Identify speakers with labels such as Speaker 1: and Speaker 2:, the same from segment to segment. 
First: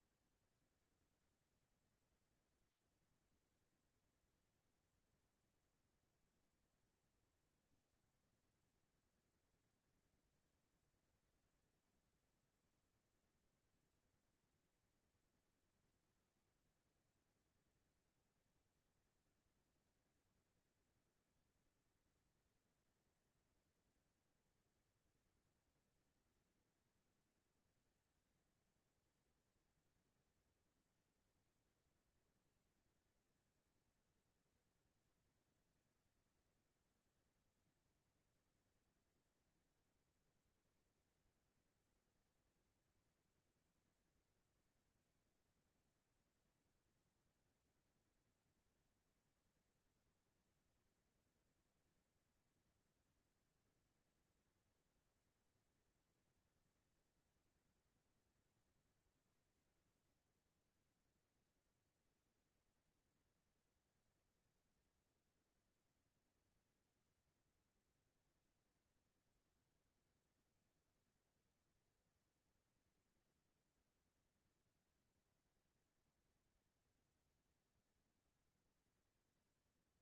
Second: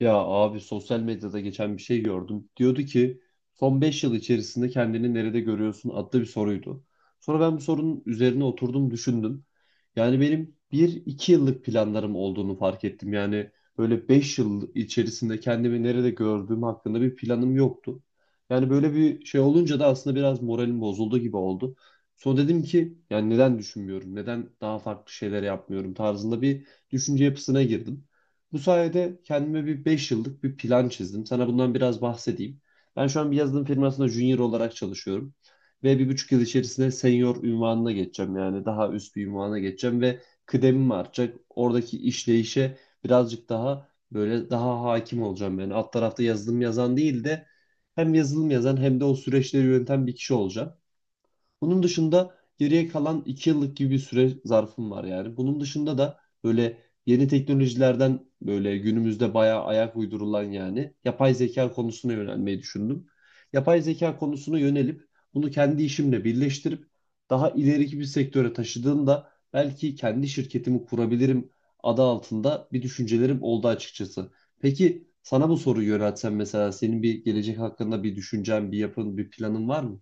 Speaker 1: Ya abi sosyal medyada geçen bir şey gördüm. Diyordu ki son 5 yıl içerisinde kendini nerede görüyorsun adlı bir soruydu. Sonra ben bu sorunun üzerine oturdum düşündüm. Yani benim bir iki yıllık planlarım olduğunu fark ettim. Yani böyle 5 yıl içerisinde kendimi nerede gördüğüm hakkında bir planım yoktu. Yani böyle bir şey olunca da aslında biraz moralim bozuldu gibi oldu. Sonra dedim ki yani neden düşünmüyorum, neden daha farklı şeyler yapmıyorum tarzında bir düşünce yapısına girdim. Bu sayede kendime bir 5 yıllık bir plan çizdim. Sana bundan biraz bahsedeyim. Ben şu an bir yazılım firmasında junior olarak çalışıyorum. Ve 1,5 yıl içerisinde senior ünvanına geçeceğim. Yani daha üst bir ünvana geçeceğim ve kıdemim artacak. Oradaki işleyişe birazcık daha böyle daha hakim olacağım. Yani alt tarafta yazılım yazan değil de hem yazılım yazan hem de o süreçleri yöneten bir kişi olacağım. Bunun dışında geriye kalan 2 yıllık gibi bir süre zarfım var yani. Bunun dışında da böyle yeni teknolojilerden böyle günümüzde bayağı ayak uydurulan yani yapay zeka konusuna yönelmeyi düşündüm. Yapay zeka konusuna yönelip bunu kendi işimle birleştirip daha ileriki bir sektöre taşıdığımda belki kendi şirketimi kurabilirim adı altında bir düşüncelerim oldu açıkçası. Peki sana bu soruyu yöneltsem mesela senin bir gelecek hakkında bir düşüncen, bir yapın, bir planın var mı?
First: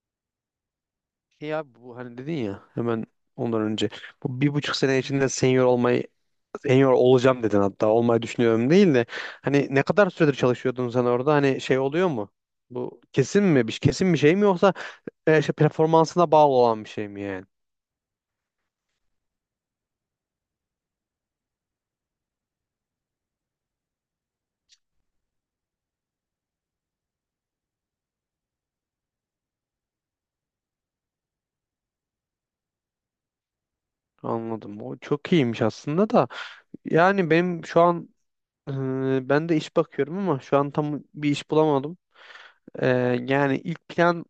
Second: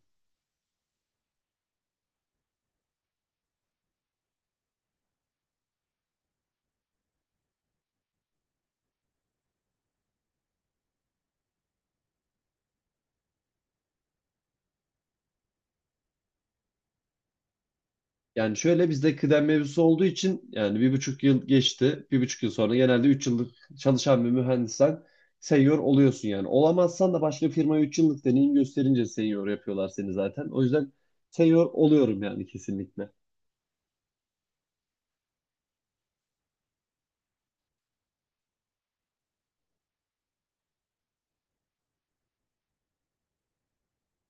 Speaker 2: Şey abi, bu hani dedin ya, hemen ondan önce bu 1,5 sene içinde senior olacağım dedin. Hatta olmayı düşünüyorum değil de, hani ne kadar süredir çalışıyordun sen orada, hani şey oluyor mu? Bu kesin mi, bir kesin bir şey mi, yoksa işte performansına bağlı olan bir şey mi yani?
Speaker 1: Yani şöyle bizde kıdem mevzusu olduğu için yani 1,5 yıl geçti. 1,5 yıl sonra genelde 3 yıllık çalışan bir mühendissen senior oluyorsun yani. Olamazsan da başka firmaya 3 yıllık deneyim gösterince senior yapıyorlar seni zaten. O yüzden senior oluyorum yani kesinlikle.
Speaker 2: Anladım. O çok iyiymiş aslında da. Yani benim şu an, ben de iş bakıyorum ama şu an tam bir iş bulamadım. E, yani ilk plan,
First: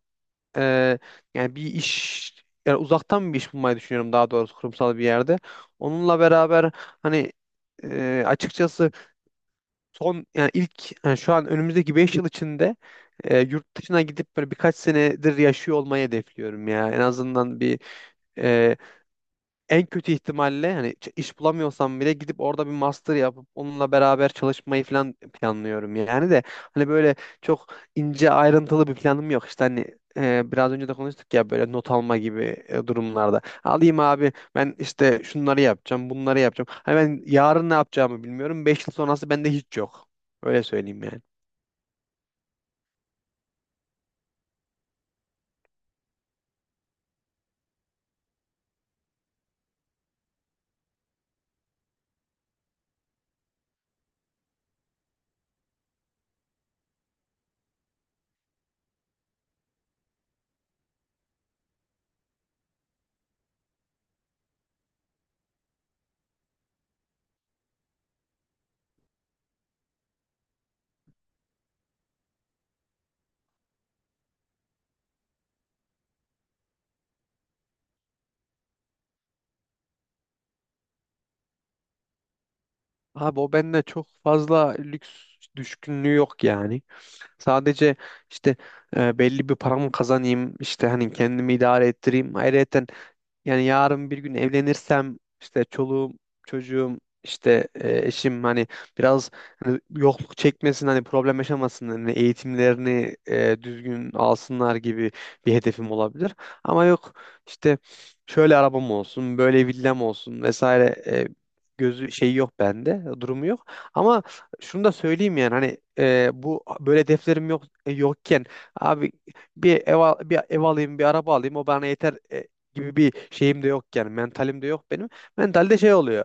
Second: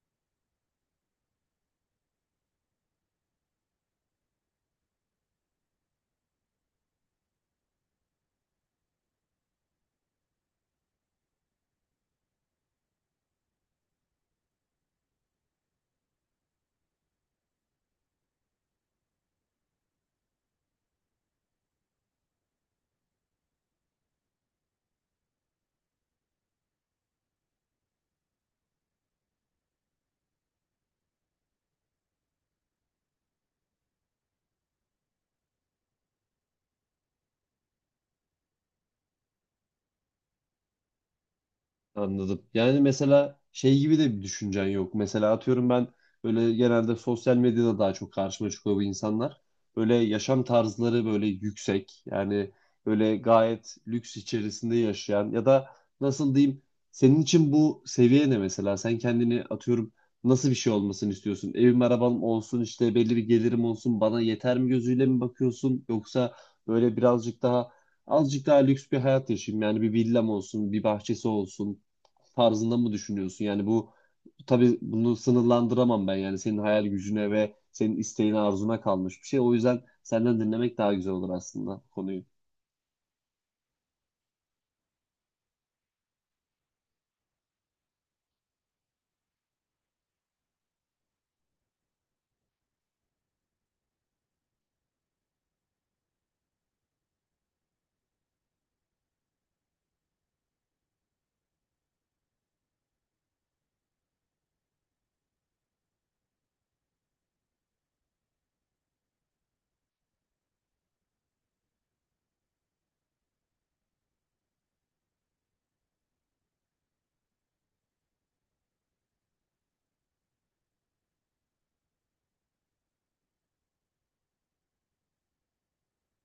Speaker 2: e, yani bir iş, yani uzaktan bir iş bulmayı düşünüyorum, daha doğrusu kurumsal bir yerde. Onunla beraber, hani, açıkçası, son yani ilk yani şu an önümüzdeki 5 yıl içinde yurt dışına gidip böyle birkaç senedir yaşıyor olmayı hedefliyorum ya. En azından bir, en kötü ihtimalle, hani iş bulamıyorsam bile, gidip orada bir master yapıp onunla beraber çalışmayı falan planlıyorum yani. De hani, böyle çok ince ayrıntılı bir planım yok. İşte, hani, biraz önce de konuştuk ya, böyle not alma gibi durumlarda. Alayım abi, ben işte şunları yapacağım, bunları yapacağım, hani ben yarın ne yapacağımı bilmiyorum. 5 yıl sonrası bende hiç yok, öyle söyleyeyim yani.
Speaker 1: Anladım. Yani mesela şey gibi de bir düşüncen yok. Mesela atıyorum ben böyle genelde sosyal medyada daha çok karşıma çıkıyor bu insanlar. Böyle yaşam tarzları böyle yüksek. Yani böyle gayet lüks içerisinde yaşayan ya da nasıl diyeyim, senin için bu seviye ne mesela? Sen kendini atıyorum nasıl bir şey olmasını istiyorsun? Evim arabam olsun işte belli bir gelirim olsun bana yeter mi gözüyle mi bakıyorsun? Yoksa böyle birazcık daha azıcık daha lüks bir hayat yaşayayım. Yani bir villam olsun, bir bahçesi olsun tarzında mı düşünüyorsun? Yani bu, tabii bunu sınırlandıramam ben. Yani senin hayal gücüne ve senin isteğine, arzuna kalmış bir şey. O yüzden senden dinlemek daha güzel olur aslında konuyu.
Speaker 2: Abi, o bende çok fazla lüks düşkünlüğü yok yani. Sadece, işte, belli bir paramı kazanayım, işte hani kendimi idare ettireyim. Ayrıca, yani yarın bir gün evlenirsem, işte çoluğum, çocuğum, işte, eşim, hani biraz, hani yokluk çekmesin, hani problem yaşamasın, hani eğitimlerini düzgün alsınlar gibi bir hedefim olabilir. Ama yok, işte, şöyle arabam olsun, böyle villam olsun vesaire, gözü şeyi yok bende, durumu yok. Ama şunu da söyleyeyim yani, hani, bu böyle hedeflerim yok, yokken abi, bir ev alayım, bir araba alayım, o bana yeter gibi bir şeyim de yok yani, mentalim de yok benim. Mentalde şey oluyor.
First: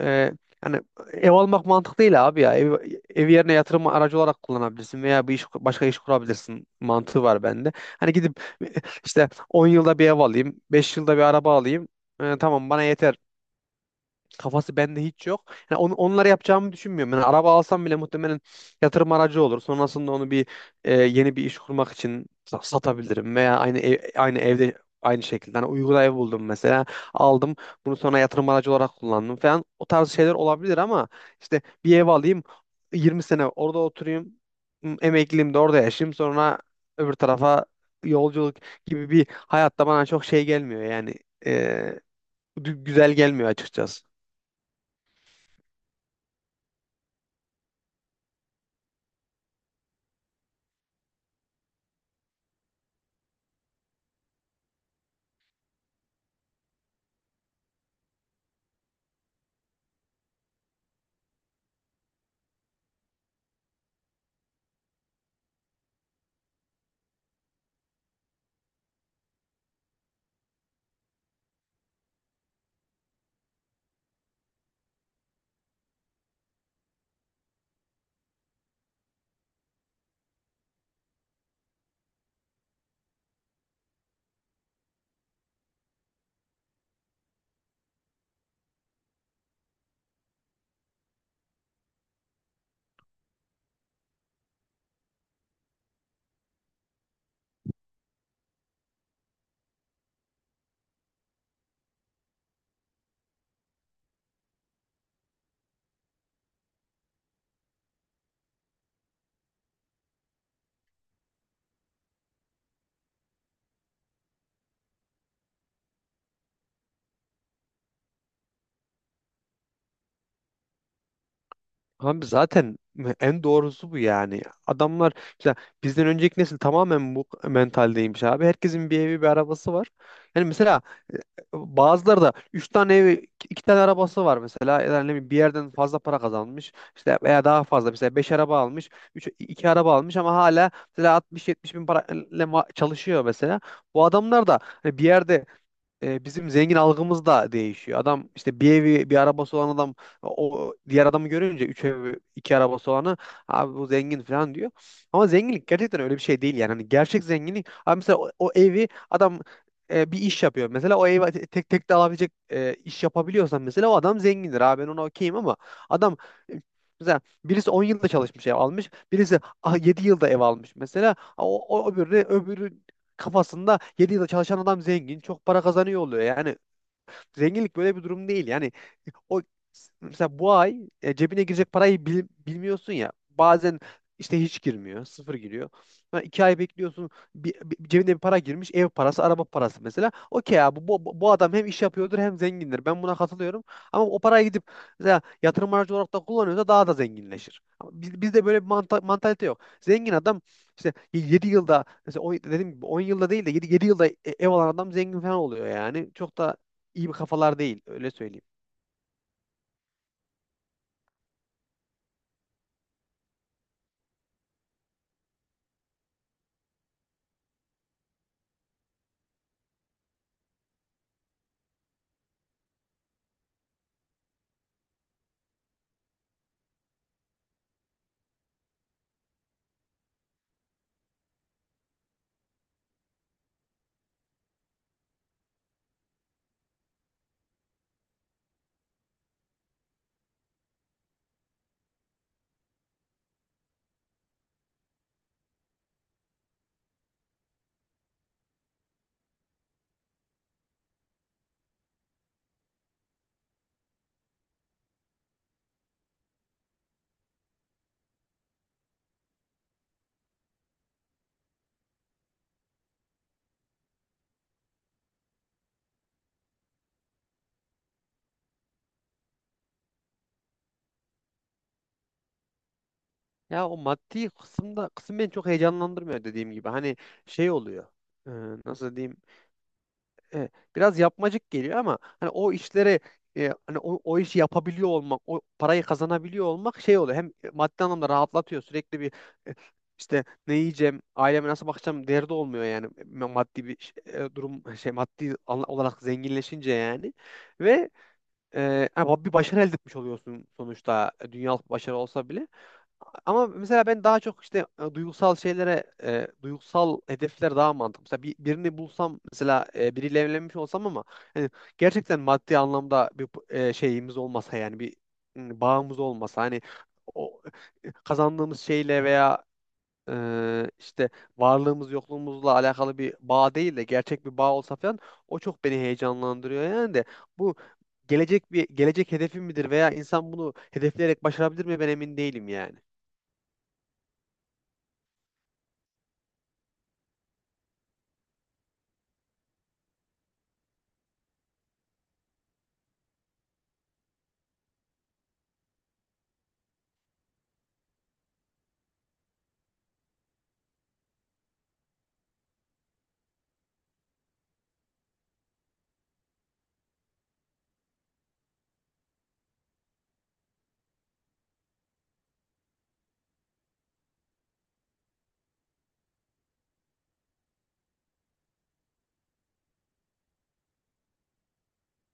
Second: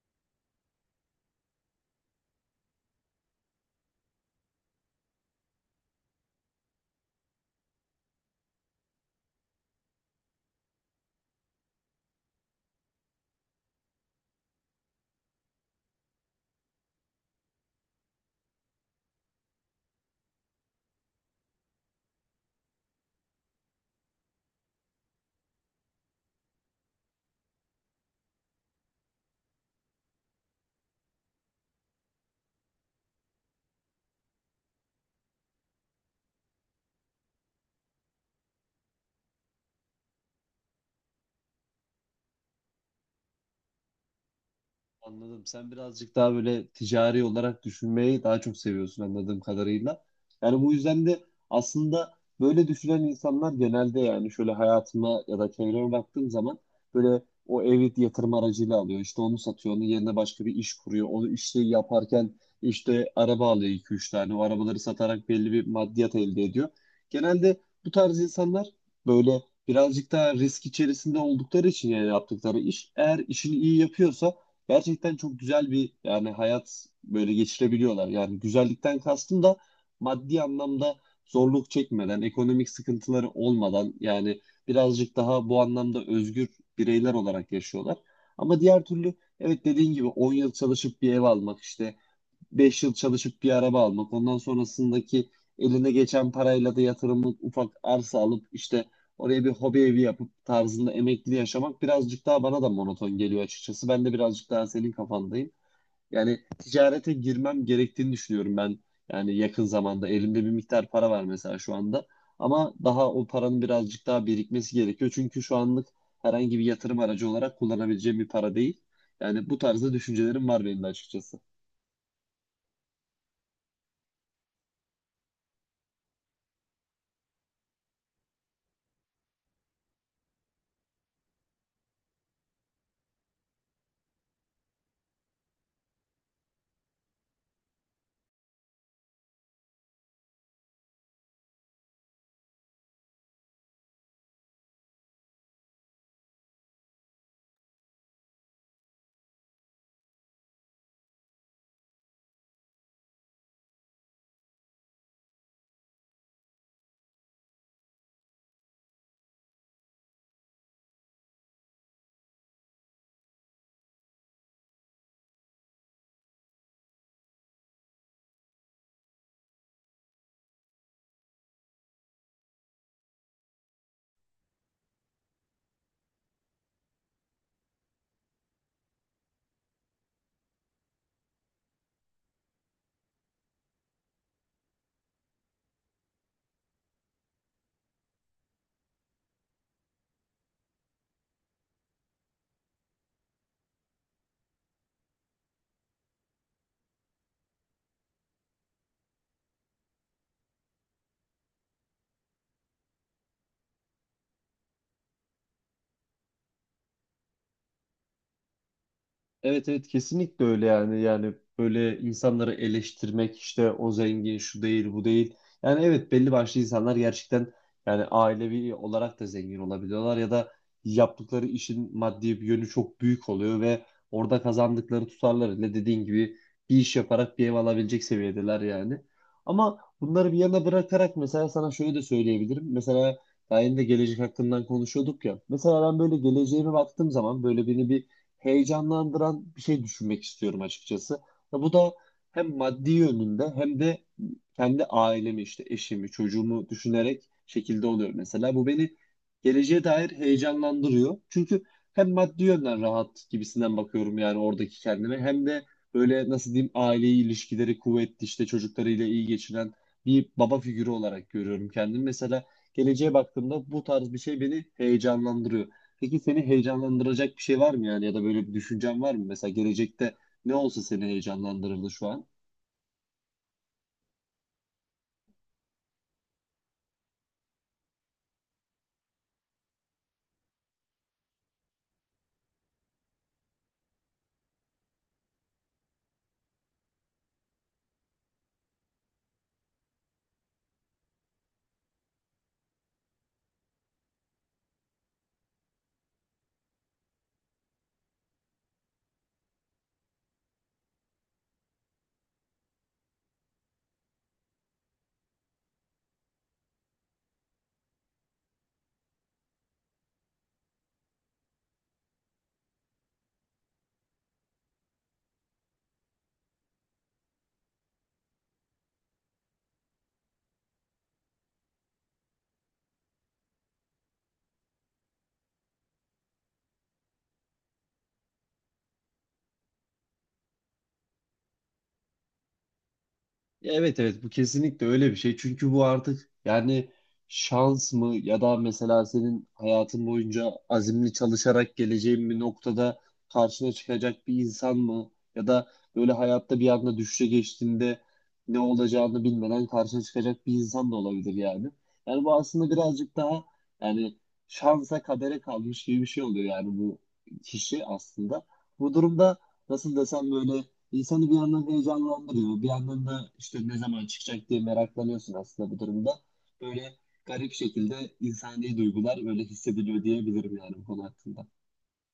Speaker 2: E, Hani, ev almak mantık değil abi ya. Ev yerine yatırım aracı olarak kullanabilirsin, veya bir iş, başka iş kurabilirsin mantığı var bende. Hani gidip işte 10 yılda bir ev alayım, 5 yılda bir araba alayım. Tamam, bana yeter kafası bende hiç yok. Yani onları yapacağımı düşünmüyorum. Yani araba alsam bile muhtemelen yatırım aracı olur. Sonrasında onu bir yeni bir iş kurmak için satabilirim, veya aynı evde aynı şekilde. Hani Uygu'da ev buldum mesela, aldım, bunu sonra yatırım aracı olarak kullandım falan. O tarz şeyler olabilir. Ama işte, bir ev alayım, 20 sene orada oturayım, emekliliğimde orada yaşayayım, sonra öbür tarafa yolculuk gibi bir hayatta bana çok şey gelmiyor yani, e, güzel gelmiyor açıkçası.
Speaker 1: Anladım. Sen birazcık daha böyle ticari olarak düşünmeyi daha çok seviyorsun anladığım kadarıyla. Yani bu yüzden de aslında böyle düşünen insanlar genelde, yani şöyle hayatıma ya da çevreme baktığım zaman, böyle o evi yatırım aracıyla alıyor. İşte onu satıyor, onun yerine başka bir iş kuruyor. Onu işte yaparken işte araba alıyor iki 3 tane. O arabaları satarak belli bir maddiyat elde ediyor. Genelde bu tarz insanlar böyle birazcık daha risk içerisinde oldukları için yani yaptıkları iş eğer işini iyi yapıyorsa gerçekten çok güzel bir yani hayat böyle geçirebiliyorlar. Yani güzellikten kastım da maddi anlamda zorluk çekmeden, ekonomik sıkıntıları olmadan yani birazcık daha bu anlamda özgür bireyler olarak yaşıyorlar. Ama diğer türlü evet dediğin gibi 10 yıl çalışıp bir ev almak işte, 5 yıl çalışıp bir araba almak. Ondan sonrasındaki eline geçen parayla da yatırımlık ufak arsa alıp işte oraya bir hobi evi yapıp tarzında emekli yaşamak birazcık daha bana da monoton geliyor açıkçası. Ben de birazcık daha senin kafandayım. Yani ticarete girmem gerektiğini düşünüyorum ben. Yani yakın zamanda elimde bir miktar para var mesela şu anda. Ama daha o paranın birazcık daha birikmesi gerekiyor. Çünkü şu anlık herhangi bir yatırım aracı olarak kullanabileceğim bir para değil. Yani bu tarzda düşüncelerim var benim de açıkçası.
Speaker 2: Abi zaten en doğrusu bu yani. Adamlar, mesela bizden önceki nesil tamamen bu mentaldeymiş abi. Herkesin bir evi, bir arabası var. Yani mesela, e, Bazıları da 3 tane evi, 2 tane arabası var mesela. Yani ne bileyim, bir yerden fazla para kazanmış. İşte, veya daha fazla, mesela 5 araba almış, 3 2 araba almış ama hala mesela 60-70 bin parayla çalışıyor mesela. Bu adamlar da hani, bir yerde bizim zengin algımız da değişiyor. Adam, işte bir evi bir arabası olan adam, o diğer adamı görünce, üç evi iki arabası olanı, abi bu zengin falan diyor. Ama zenginlik gerçekten öyle bir şey değil yani. Hani gerçek zenginlik abi, mesela o evi adam bir iş yapıyor. Mesela o evi tek tek de alabilecek iş yapabiliyorsan, mesela o adam zengindir. Abi, ben ona okeyim. Ama adam e, mesela birisi 10 yılda çalışmış, ev almış. Birisi 7 yılda ev almış mesela. O öbürü, kafasında, 7 yılda çalışan adam zengin, çok para kazanıyor oluyor. Yani zenginlik böyle bir durum değil. Yani o, mesela bu ay cebine girecek parayı bilmiyorsun ya. Bazen işte hiç girmiyor, sıfır giriyor. Ha, 2 ay bekliyorsun, cebine bir para girmiş, ev parası, araba parası mesela. Okey abi, bu adam hem iş yapıyordur hem zengindir. Ben buna katılıyorum. Ama o paraya gidip mesela yatırım aracı olarak da kullanıyorsa, daha da zenginleşir. Ama bizde böyle bir mantalite yok. Zengin adam işte 7 yılda, mesela dediğim gibi 10 yılda değil de 7 yılda ev alan adam zengin falan oluyor yani. Çok da iyi bir kafalar değil, öyle söyleyeyim.
Speaker 1: Evet, evet, kesinlikle öyle yani böyle insanları eleştirmek işte o zengin şu değil bu değil, yani evet belli başlı insanlar gerçekten yani ailevi olarak da zengin olabiliyorlar ya da yaptıkları işin maddi bir yönü çok büyük oluyor ve orada kazandıkları tutarlarıyla dediğin gibi bir iş yaparak bir ev alabilecek seviyedeler yani. Ama bunları bir yana bırakarak mesela sana şöyle de söyleyebilirim: mesela daha yeni de gelecek hakkından konuşuyorduk ya, mesela ben böyle geleceğime baktığım zaman böyle beni bir heyecanlandıran bir şey düşünmek istiyorum açıkçası. Ya bu da hem maddi yönünde hem de kendi ailemi işte eşimi, çocuğumu düşünerek şekilde oluyor mesela. Bu beni geleceğe dair heyecanlandırıyor. Çünkü hem maddi yönden rahat gibisinden bakıyorum yani oradaki kendime, hem de böyle nasıl diyeyim, aileyi ilişkileri kuvvetli işte çocuklarıyla iyi geçinen bir baba figürü olarak görüyorum kendimi. Mesela geleceğe baktığımda bu tarz bir şey beni heyecanlandırıyor. Peki seni heyecanlandıracak bir şey var mı yani, ya da böyle bir düşüncen var mı? Mesela gelecekte ne olsa seni heyecanlandırırdı şu an?
Speaker 2: Ya, o maddi kısım beni çok heyecanlandırmıyor, dediğim gibi. Hani şey oluyor. e, Nasıl diyeyim? E, Biraz yapmacık geliyor ama, hani o işlere, hani o işi yapabiliyor olmak, o parayı kazanabiliyor olmak şey oluyor. Hem maddi anlamda rahatlatıyor. Sürekli bir e, işte, ne yiyeceğim, aileme nasıl bakacağım derdi olmuyor yani. Maddi bir durum şey, maddi olarak zenginleşince yani, ve ama bir başarı elde etmiş oluyorsun sonuçta, dünyalık bir başarı olsa bile. Ama mesela ben daha çok işte duygusal şeylere, duygusal hedefler daha mantıklı. Mesela birini bulsam, mesela biriyle evlenmiş olsam ama, hani gerçekten maddi anlamda bir şeyimiz olmasa yani, bir bağımız olmasa, hani o, kazandığımız şeyle veya işte varlığımız yokluğumuzla alakalı bir bağ değil de, gerçek bir bağ olsa falan, o çok beni heyecanlandırıyor yani. De bu gelecek, bir gelecek hedefim midir, veya insan bunu hedefleyerek başarabilir mi, ben emin değilim yani.
Speaker 1: Ya evet, evet, bu kesinlikle öyle bir şey. Çünkü bu artık yani şans mı, ya da mesela senin hayatın boyunca azimli çalışarak geleceğin bir noktada karşına çıkacak bir insan mı, ya da böyle hayatta bir anda düşüşe geçtiğinde ne olacağını bilmeden karşına çıkacak bir insan da olabilir yani. Yani bu aslında birazcık daha yani şansa kadere kalmış gibi bir şey oluyor yani, bu kişi aslında. Bu durumda nasıl desem, böyle İnsanı bir yandan heyecanlandırıyor. Bir yandan da işte ne zaman çıkacak diye meraklanıyorsun aslında bu durumda. Böyle garip şekilde insani duygular böyle hissediliyor diyebilirim yani bu konu hakkında.